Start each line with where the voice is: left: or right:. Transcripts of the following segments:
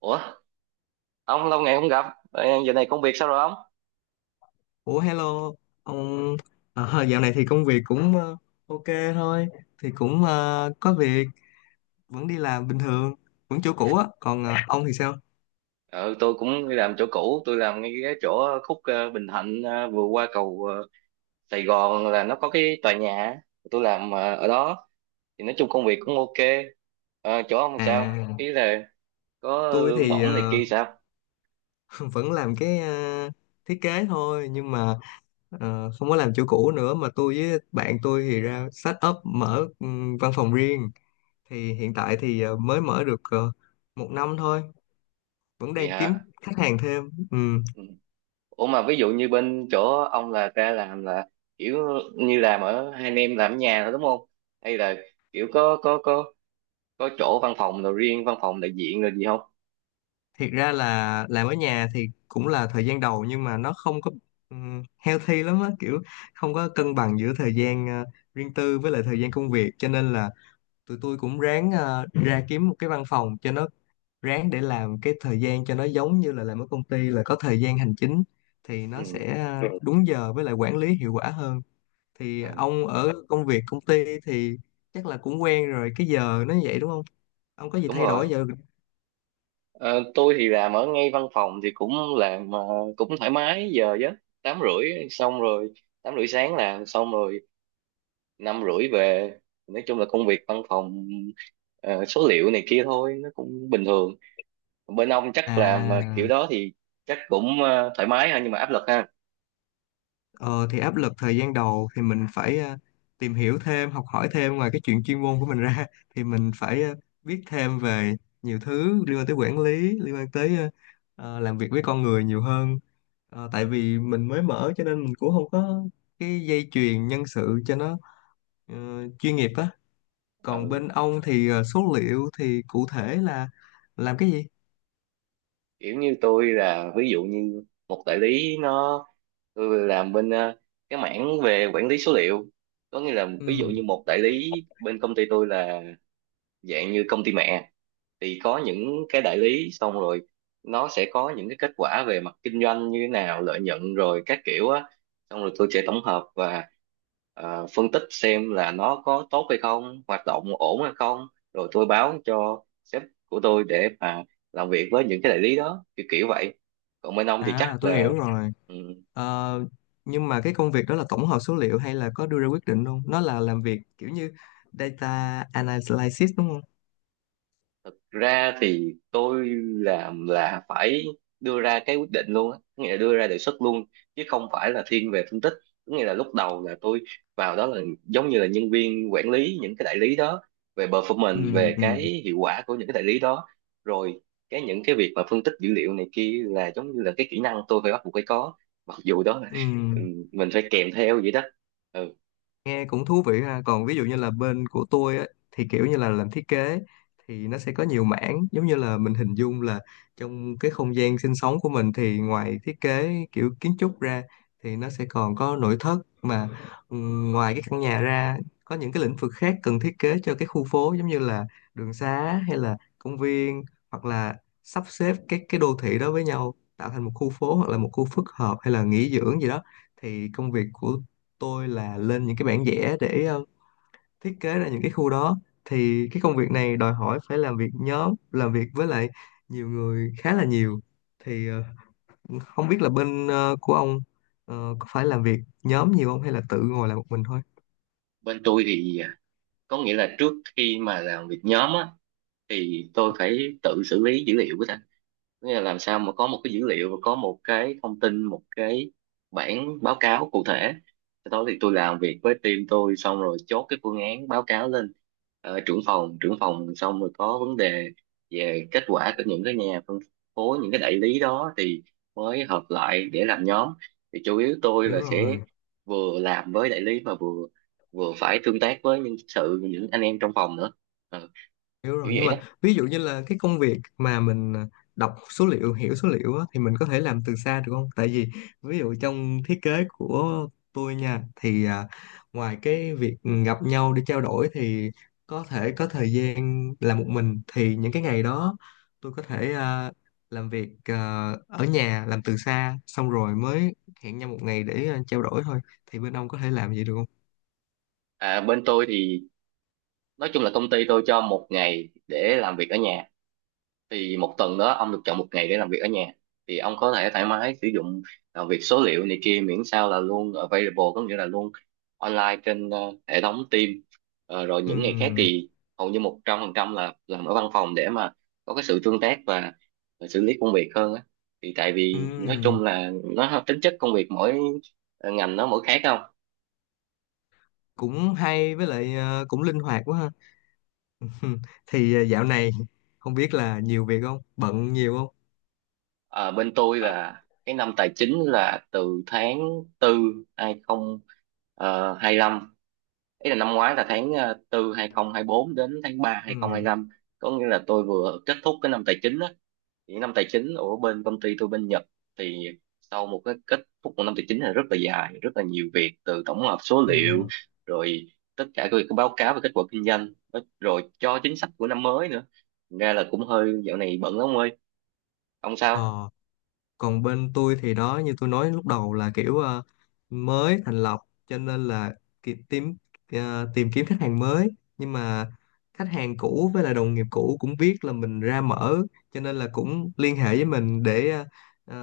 right: Ủa, ông lâu ngày không gặp. Giờ này công việc sao rồi ông?
left: Ủa hello, ông dạo này thì công việc cũng ok thôi, thì cũng có việc, vẫn đi làm bình thường, vẫn chỗ cũ á, còn ông thì sao?
right: Ừ, tôi cũng đi làm chỗ cũ, tôi làm ngay cái chỗ khúc Bình Thạnh, vừa qua cầu Sài Gòn là nó có cái tòa nhà á. Tôi làm ở đó, thì nói chung công việc cũng ok. Chỗ ông sao? Ý
left: À,
right: là có
left: tôi
right: lương
left: thì
right: bổng này kia sao?
left: vẫn làm cái thiết kế thôi, nhưng mà không có làm chỗ cũ nữa, mà tôi với bạn tôi thì ra set up mở văn phòng riêng, thì hiện tại thì mới mở được một năm thôi, vẫn
right: Vậy
left: đang kiếm
right: hả?
left: khách hàng thêm. Ừ,
right: Ừ. Ủa mà ví dụ như bên chỗ ông là ra làm là kiểu như làm ở hai anh em làm ở nhà thôi đúng không, hay là kiểu có chỗ văn phòng rồi, riêng văn phòng đại diện rồi gì không?
left: thiệt ra là làm ở nhà thì cũng là thời gian đầu, nhưng mà nó không có healthy lắm á, kiểu không có cân bằng giữa thời gian riêng tư với lại thời gian công việc, cho nên là tụi tôi cũng ráng ra kiếm một cái văn phòng cho nó, ráng để làm cái thời gian cho nó giống như là làm ở công ty là có thời gian hành chính, thì nó
right: Ừ.
left: sẽ đúng giờ với lại quản lý hiệu quả hơn. Thì
right: Ờ,
left: ông ở công việc công ty thì chắc là cũng quen rồi cái giờ nó vậy đúng không, ông có gì
right: đúng
left: thay đổi
right: rồi.
left: giờ?
right: Ờ, tôi thì làm ở ngay văn phòng thì cũng làm, cũng thoải mái giờ chứ, tám rưỡi xong rồi 8:30 sáng làm xong rồi, 5:30 về. Nói chung là công việc văn phòng, số liệu này kia thôi, nó cũng bình thường. Bên ông chắc làm kiểu
left: à
right: đó thì chắc cũng thoải mái ha, nhưng mà áp lực ha.
left: Ờ, thì áp lực thời gian đầu thì mình phải tìm hiểu thêm, học hỏi thêm ngoài cái chuyện chuyên môn của mình ra, thì mình phải biết thêm về nhiều thứ liên quan tới quản lý, liên quan tới làm việc với con người nhiều hơn. Ờ, tại vì mình mới mở cho nên mình cũng không có cái dây chuyền nhân sự cho nó ờ, chuyên nghiệp á.
right: Ờ.
left: Còn bên ông thì số liệu thì cụ thể là làm cái gì?
right: Kiểu như tôi là ví dụ như một đại lý nó, tôi làm bên cái mảng về quản lý số liệu, có nghĩa là ví dụ
left: Ừ.
right: như một đại lý bên công ty tôi là dạng như công ty mẹ, thì có những cái đại lý, xong rồi nó sẽ có những cái kết quả về mặt kinh doanh như thế nào, lợi nhuận rồi các kiểu á, xong rồi tôi sẽ tổng hợp và phân tích xem là nó có tốt hay không, hoạt động ổn hay không, rồi tôi báo cho sếp của tôi để mà làm việc với những cái đại lý đó, kiểu kiểu vậy. Còn bên ông thì
left: À,
right: chắc
left: tôi
right: là.
left: hiểu rồi. Ờ, nhưng mà cái công việc đó là tổng hợp số liệu hay là có đưa ra quyết định luôn? Nó là làm việc kiểu như data analysis đúng không?
right: Thực ra thì tôi làm là phải đưa ra cái quyết định luôn á, có nghĩa là đưa ra đề xuất luôn chứ không phải là thiên về phân tích. Có nghĩa là lúc đầu là tôi vào đó là giống như là nhân viên quản lý những cái đại lý đó, về
left: Ừ,
right: performance, về cái
left: ừ,
right: hiệu quả của những cái đại lý đó. Rồi cái những cái việc mà phân tích dữ liệu này kia là giống như là cái kỹ năng tôi phải bắt buộc phải có. Mặc dù đó là,
left: ừ.
right: ừ, mình phải kèm theo vậy đó. Ừ.
left: Nghe cũng thú vị ha. Còn ví dụ như là bên của tôi á, thì kiểu như là làm thiết kế thì nó sẽ có nhiều mảng, giống như là mình hình dung là trong cái không gian sinh sống của mình thì ngoài thiết kế kiểu kiến trúc ra thì nó sẽ còn có nội thất, mà ngoài cái căn nhà ra có những cái lĩnh vực khác cần thiết kế cho cái khu phố, giống như là đường xá hay là công viên, hoặc là sắp xếp các cái đô thị đó với nhau tạo thành một khu phố hoặc là một khu phức hợp hay là nghỉ dưỡng gì đó. Thì công việc của tôi là lên những cái bản vẽ để thiết kế ra những cái khu đó. Thì cái công việc này đòi hỏi phải làm việc nhóm, làm việc với lại nhiều người, khá là nhiều. Thì không biết là bên của ông có phải làm việc nhóm nhiều không hay là tự ngồi làm một mình thôi?
right: Bên tôi thì, có nghĩa là trước khi mà làm việc nhóm á thì tôi phải tự xử lý dữ liệu của ta. Có nghĩa là làm sao mà có một cái dữ liệu và có một cái thông tin, một cái bản báo cáo cụ thể, sau đó thì tôi làm việc với team tôi xong rồi chốt cái phương án báo cáo lên trưởng phòng, xong rồi có vấn đề về kết quả của những cái nhà phân phối, những cái đại lý đó thì mới hợp lại để làm nhóm. Thì chủ yếu tôi là
left: Hiểu
right: sẽ
left: rồi.
right: vừa làm với đại lý, mà vừa vừa phải tương tác với nhân sự, những anh em trong phòng nữa. Ờ,
left: Hiểu
right: kiểu
left: rồi, nhưng
right: vậy đó.
left: mà ví dụ như là cái công việc mà mình đọc số liệu, hiểu số liệu á, thì mình có thể làm từ xa được không? Tại vì ví dụ trong thiết kế của tôi nha, thì ngoài cái việc gặp nhau để trao đổi thì có thể có thời gian làm một mình, thì những cái ngày đó tôi có thể làm việc ở nhà, làm từ xa xong rồi mới hẹn nhau một ngày để trao đổi thôi. Thì bên ông có thể làm vậy được không?
right: À, bên tôi thì nói chung là công ty tôi cho một ngày để làm việc ở nhà, thì một tuần đó ông được chọn một ngày để làm việc ở nhà, thì ông có thể thoải mái sử dụng, làm việc số liệu này kia miễn sao là luôn available, có nghĩa là luôn online trên hệ thống Teams. Rồi những ngày khác
left: Ừm,
right: thì hầu như 100% là làm ở văn phòng để mà có cái sự tương tác và xử lý công việc hơn á, thì tại vì nói
left: ừm,
right: chung là nó tính chất công việc mỗi ngành nó mỗi khác không?
left: cũng hay, với lại cũng linh hoạt quá ha. Ừ, thì dạo này không biết là nhiều việc không, bận nhiều không?
right: Ờ, bên tôi là cái năm tài chính là từ tháng 4 2025, ý là năm ngoái, là tháng 4 bốn đến tháng 3
left: Ừ,
right: 2025, có nghĩa là tôi vừa kết thúc cái năm tài chính á. Thì năm tài chính ở bên công ty tôi, bên Nhật, thì sau một cái kết thúc của năm tài chính là rất là dài, rất là nhiều việc, từ tổng hợp số liệu,
left: ừ.
right: rồi tất cả các việc báo cáo về kết quả kinh doanh, rồi cho chính sách của năm mới nữa. Thành ra là cũng hơi, dạo này bận lắm ông ơi. Ông sao?
left: Ờ, còn bên tôi thì đó, như tôi nói lúc đầu là kiểu mới thành lập, cho nên là tìm, tìm kiếm khách hàng mới, nhưng mà khách hàng cũ với lại đồng nghiệp cũ cũng biết là mình ra mở, cho nên là cũng liên hệ với mình để à,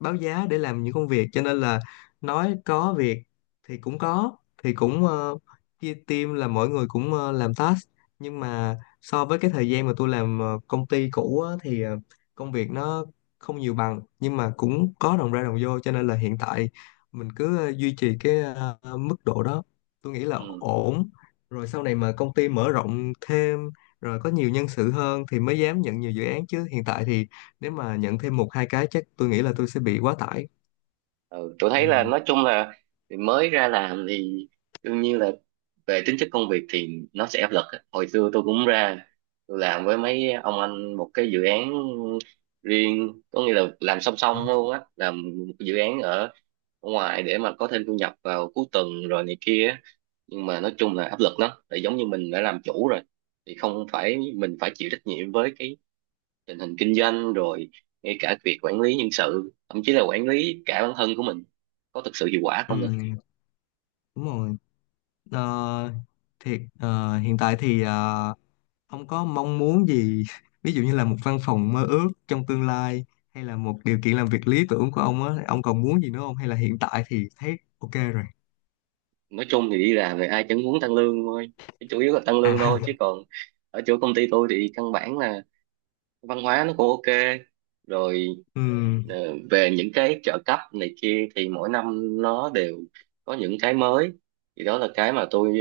left: báo giá để làm những công việc, cho nên là nói có việc thì cũng có. Thì cũng chia team là mỗi người cũng làm task, nhưng mà so với cái thời gian mà tôi làm công ty cũ á, thì công việc nó không nhiều bằng, nhưng mà cũng có đồng ra đồng vô, cho nên là hiện tại mình cứ duy trì cái mức độ đó, tôi nghĩ là
right: Ừ.
left: ổn. Rồi sau này mà công ty mở rộng thêm, rồi có nhiều nhân sự hơn thì mới dám nhận nhiều dự án, chứ hiện tại thì nếu mà nhận thêm một hai cái chắc tôi nghĩ là tôi sẽ bị quá tải.
right: Ừ, tôi thấy là
left: Ừ,
right: nói chung là mới ra làm thì đương nhiên là về tính chất công việc thì nó sẽ áp lực á. Hồi xưa tôi cũng ra tôi làm với mấy ông anh một cái dự án riêng, có nghĩa là làm song song
left: đó.
right: luôn á, làm một cái dự án ở ngoài để mà có thêm thu nhập vào cuối tuần rồi này kia á. Nhưng mà nói chung là áp lực lắm, tại giống như mình đã làm chủ rồi thì không phải, mình phải chịu trách nhiệm với cái tình hình kinh doanh rồi, ngay cả việc quản lý nhân sự, thậm chí là quản lý cả bản thân của mình có thực sự hiệu quả
left: Ừ,
right: không nữa.
left: đúng rồi. Ờ, thì hiện tại thì ông có mong muốn gì ví dụ như là một văn phòng mơ ước trong tương lai, hay là một điều kiện làm việc lý tưởng của ông á, ông còn muốn gì nữa không hay là hiện tại thì thấy ok rồi?
right: Nói chung thì đi làm thì ai chẳng muốn tăng lương thôi. Chủ yếu là tăng
left: À.
right: lương thôi, chứ còn ở chỗ công ty tôi thì căn bản là văn hóa nó cũng ok rồi.
left: Ừ,
right: Ờ, về những cái trợ cấp này kia thì mỗi năm nó đều có những cái mới. Thì đó là cái mà tôi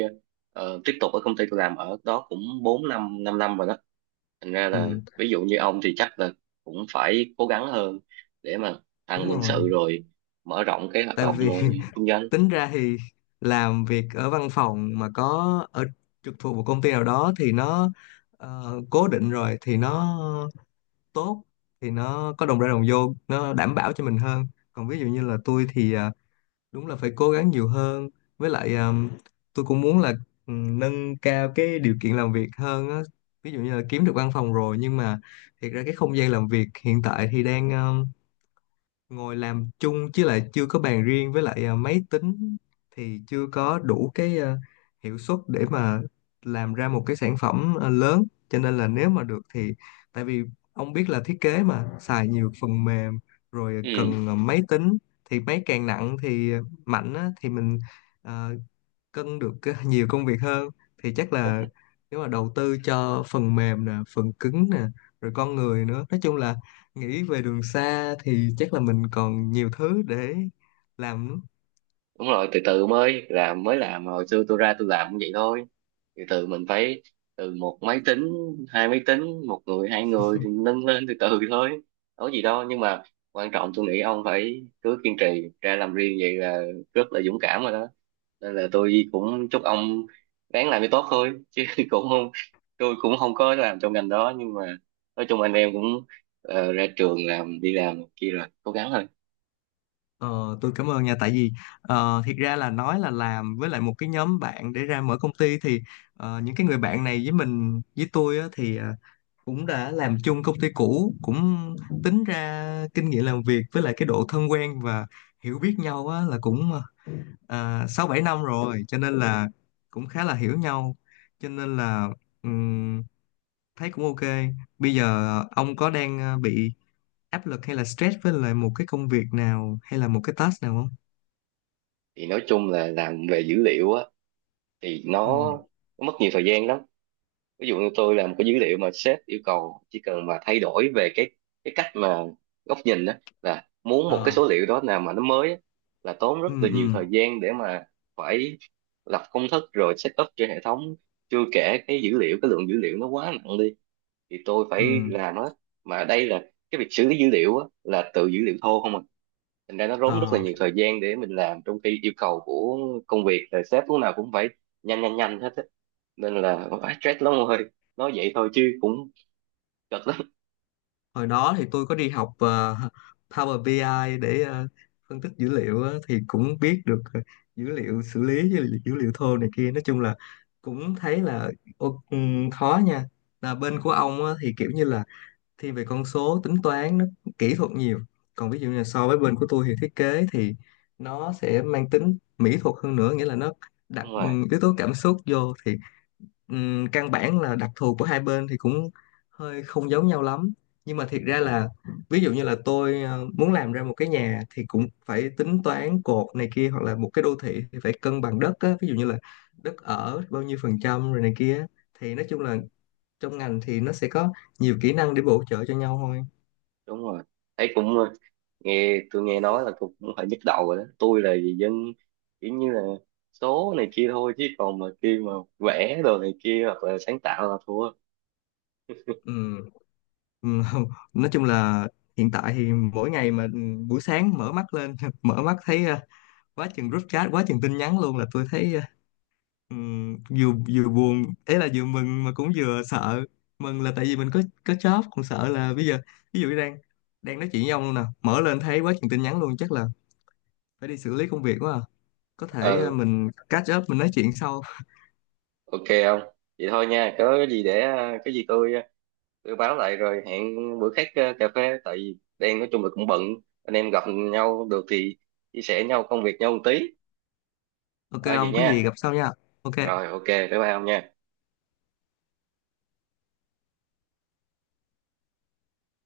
right: tiếp tục ở công ty tôi, làm ở đó cũng 4 năm 5 năm rồi đó. Thành ra là
left: ừ,
right: ví dụ như ông thì chắc là cũng phải cố gắng hơn để mà tăng
left: đúng
right: nhân
left: rồi,
right: sự, rồi mở rộng cái hoạt
left: tại
right: động
left: vì
right: kinh doanh.
left: tính ra thì làm việc ở văn phòng mà có ở trực thuộc một công ty nào đó thì nó cố định rồi thì nó tốt, thì nó có đồng ra đồng vô, nó đảm bảo cho mình hơn. Còn ví dụ như là tôi thì đúng là phải cố gắng nhiều hơn, với lại tôi cũng muốn là ừ, nâng cao cái điều kiện làm việc hơn á, ví dụ như là kiếm được văn phòng rồi, nhưng mà thiệt ra cái không gian làm việc hiện tại thì đang ngồi làm chung chứ lại chưa có bàn riêng, với lại máy tính thì chưa có đủ cái hiệu suất để mà làm ra một cái sản phẩm lớn, cho nên là nếu mà được thì, tại vì ông biết là thiết kế mà xài nhiều phần mềm, rồi cần máy tính, thì máy càng nặng thì mạnh á, thì mình à, cân được nhiều công việc hơn. Thì chắc
right: Ừ.
left: là nếu mà đầu tư cho phần mềm nè, phần cứng nè, rồi con người nữa, nói chung là nghĩ về đường xa thì chắc là mình còn nhiều thứ để làm nữa.
right: Đúng rồi, từ từ mới làm, mới làm hồi xưa tôi ra tôi làm cũng vậy thôi. Từ từ mình phải, từ một máy tính, hai máy tính, một người, hai người thì nâng lên từ từ thôi, có gì đâu. Nhưng mà quan trọng tôi nghĩ ông phải cứ kiên trì ra làm riêng vậy là rất là dũng cảm rồi đó. Nên là tôi cũng chúc ông ráng làm cho tốt thôi chứ cũng không tôi cũng không có làm trong ngành đó, nhưng mà nói chung anh em cũng ra trường làm đi làm kia rồi cố gắng thôi.
left: Ờ, tôi cảm ơn nha, tại vì thiệt ra là nói là làm với lại một cái nhóm bạn để ra mở công ty thì những cái người bạn này với mình, với tôi á, thì cũng đã làm chung công ty cũ, cũng tính ra kinh nghiệm làm việc với lại cái độ thân quen và hiểu biết nhau á, là cũng 6-7 năm rồi, cho nên là cũng khá là hiểu nhau. Cho nên là ừm, thấy cũng ok. Bây giờ ông có đang bị áp lực hay là stress với lại một cái công việc nào hay là một cái task nào không?
right: Thì nói chung là làm về dữ liệu á, thì nó,
left: Ừ.
right: nó mất nhiều thời gian lắm. Ví dụ như tôi làm cái dữ liệu mà sếp yêu cầu chỉ cần mà thay đổi về cái cách mà góc nhìn đó, là muốn một cái
left: Ờ.
right: số liệu đó nào mà nó mới á, là tốn rất
left: Ừ,
right: là nhiều thời
left: ừ.
right: gian để mà phải lập công thức rồi set up cho hệ thống, chưa kể cái dữ liệu, cái lượng dữ liệu nó quá nặng đi thì tôi
left: Ừ.
right: phải làm nó. Mà đây là cái việc xử lý dữ liệu á, là từ dữ liệu thô không à, thành ra nó tốn rất là
left: Ờ.
right: nhiều thời gian để mình làm, trong khi yêu cầu của công việc là sếp lúc nào cũng phải nhanh nhanh nhanh hết á, nên là quá stress lắm rồi. Nói vậy thôi chứ cũng cực lắm.
left: Hồi đó thì tôi có đi học Power BI ai để phân tích dữ liệu á, thì cũng biết được dữ liệu, xử lý dữ liệu thô này kia, nói chung là cũng thấy là khó nha. Là bên của ông á, thì kiểu như là thiên về con số, tính toán, nó kỹ thuật nhiều. Còn ví dụ như là so với bên của tôi thì thiết kế thì nó sẽ mang tính mỹ thuật hơn nữa, nghĩa là nó đặt
right: Đúng rồi,
left: yếu tố cảm xúc vô thì ừm, căn bản là đặc thù của hai bên thì cũng hơi không giống nhau lắm. Nhưng mà thiệt ra là ví dụ như là tôi muốn làm ra một cái nhà thì cũng phải tính toán cột này kia, hoặc là một cái đô thị thì phải cân bằng đất á, ví dụ như là đất ở bao nhiêu phần trăm rồi này kia á. Thì nói chung là trong ngành thì nó sẽ có nhiều kỹ năng để bổ trợ cho nhau thôi.
right: đúng rồi, thấy cũng tôi nghe nói là cũng cũng phải nhức đầu rồi đó. Tôi là gì, dân kiểu như là số này kia thôi, chứ còn mà khi mà vẽ đồ này kia hoặc là sáng tạo là thua.
left: Ừm, ừm, nói chung là hiện tại thì mỗi ngày mà buổi sáng mở mắt lên mở mắt thấy quá chừng group chat, quá chừng tin nhắn luôn, là tôi thấy ừm, vừa vừa buồn ấy, là vừa mừng mà cũng vừa sợ. Mừng là tại vì mình có job, còn sợ là bây giờ ví dụ như đang đang nói chuyện với ông luôn nè, mở lên thấy quá chừng tin nhắn luôn, chắc là phải đi xử lý công việc quá à. Có thể
right: ờ
left: mình catch up, mình nói chuyện sau.
right: ok không? Vậy thôi nha, có cái gì để cái gì tôi, tôi báo lại rồi hẹn bữa khác cà phê, tại vì đang, nói chung là cũng bận, anh em gặp nhau được thì chia sẻ nhau công việc nhau một tí.
left: Ok,
right: Ờ vậy
left: ông có gì
right: nha.
left: gặp sau nha. Ok.
right: Rồi ok bye bye ông nha.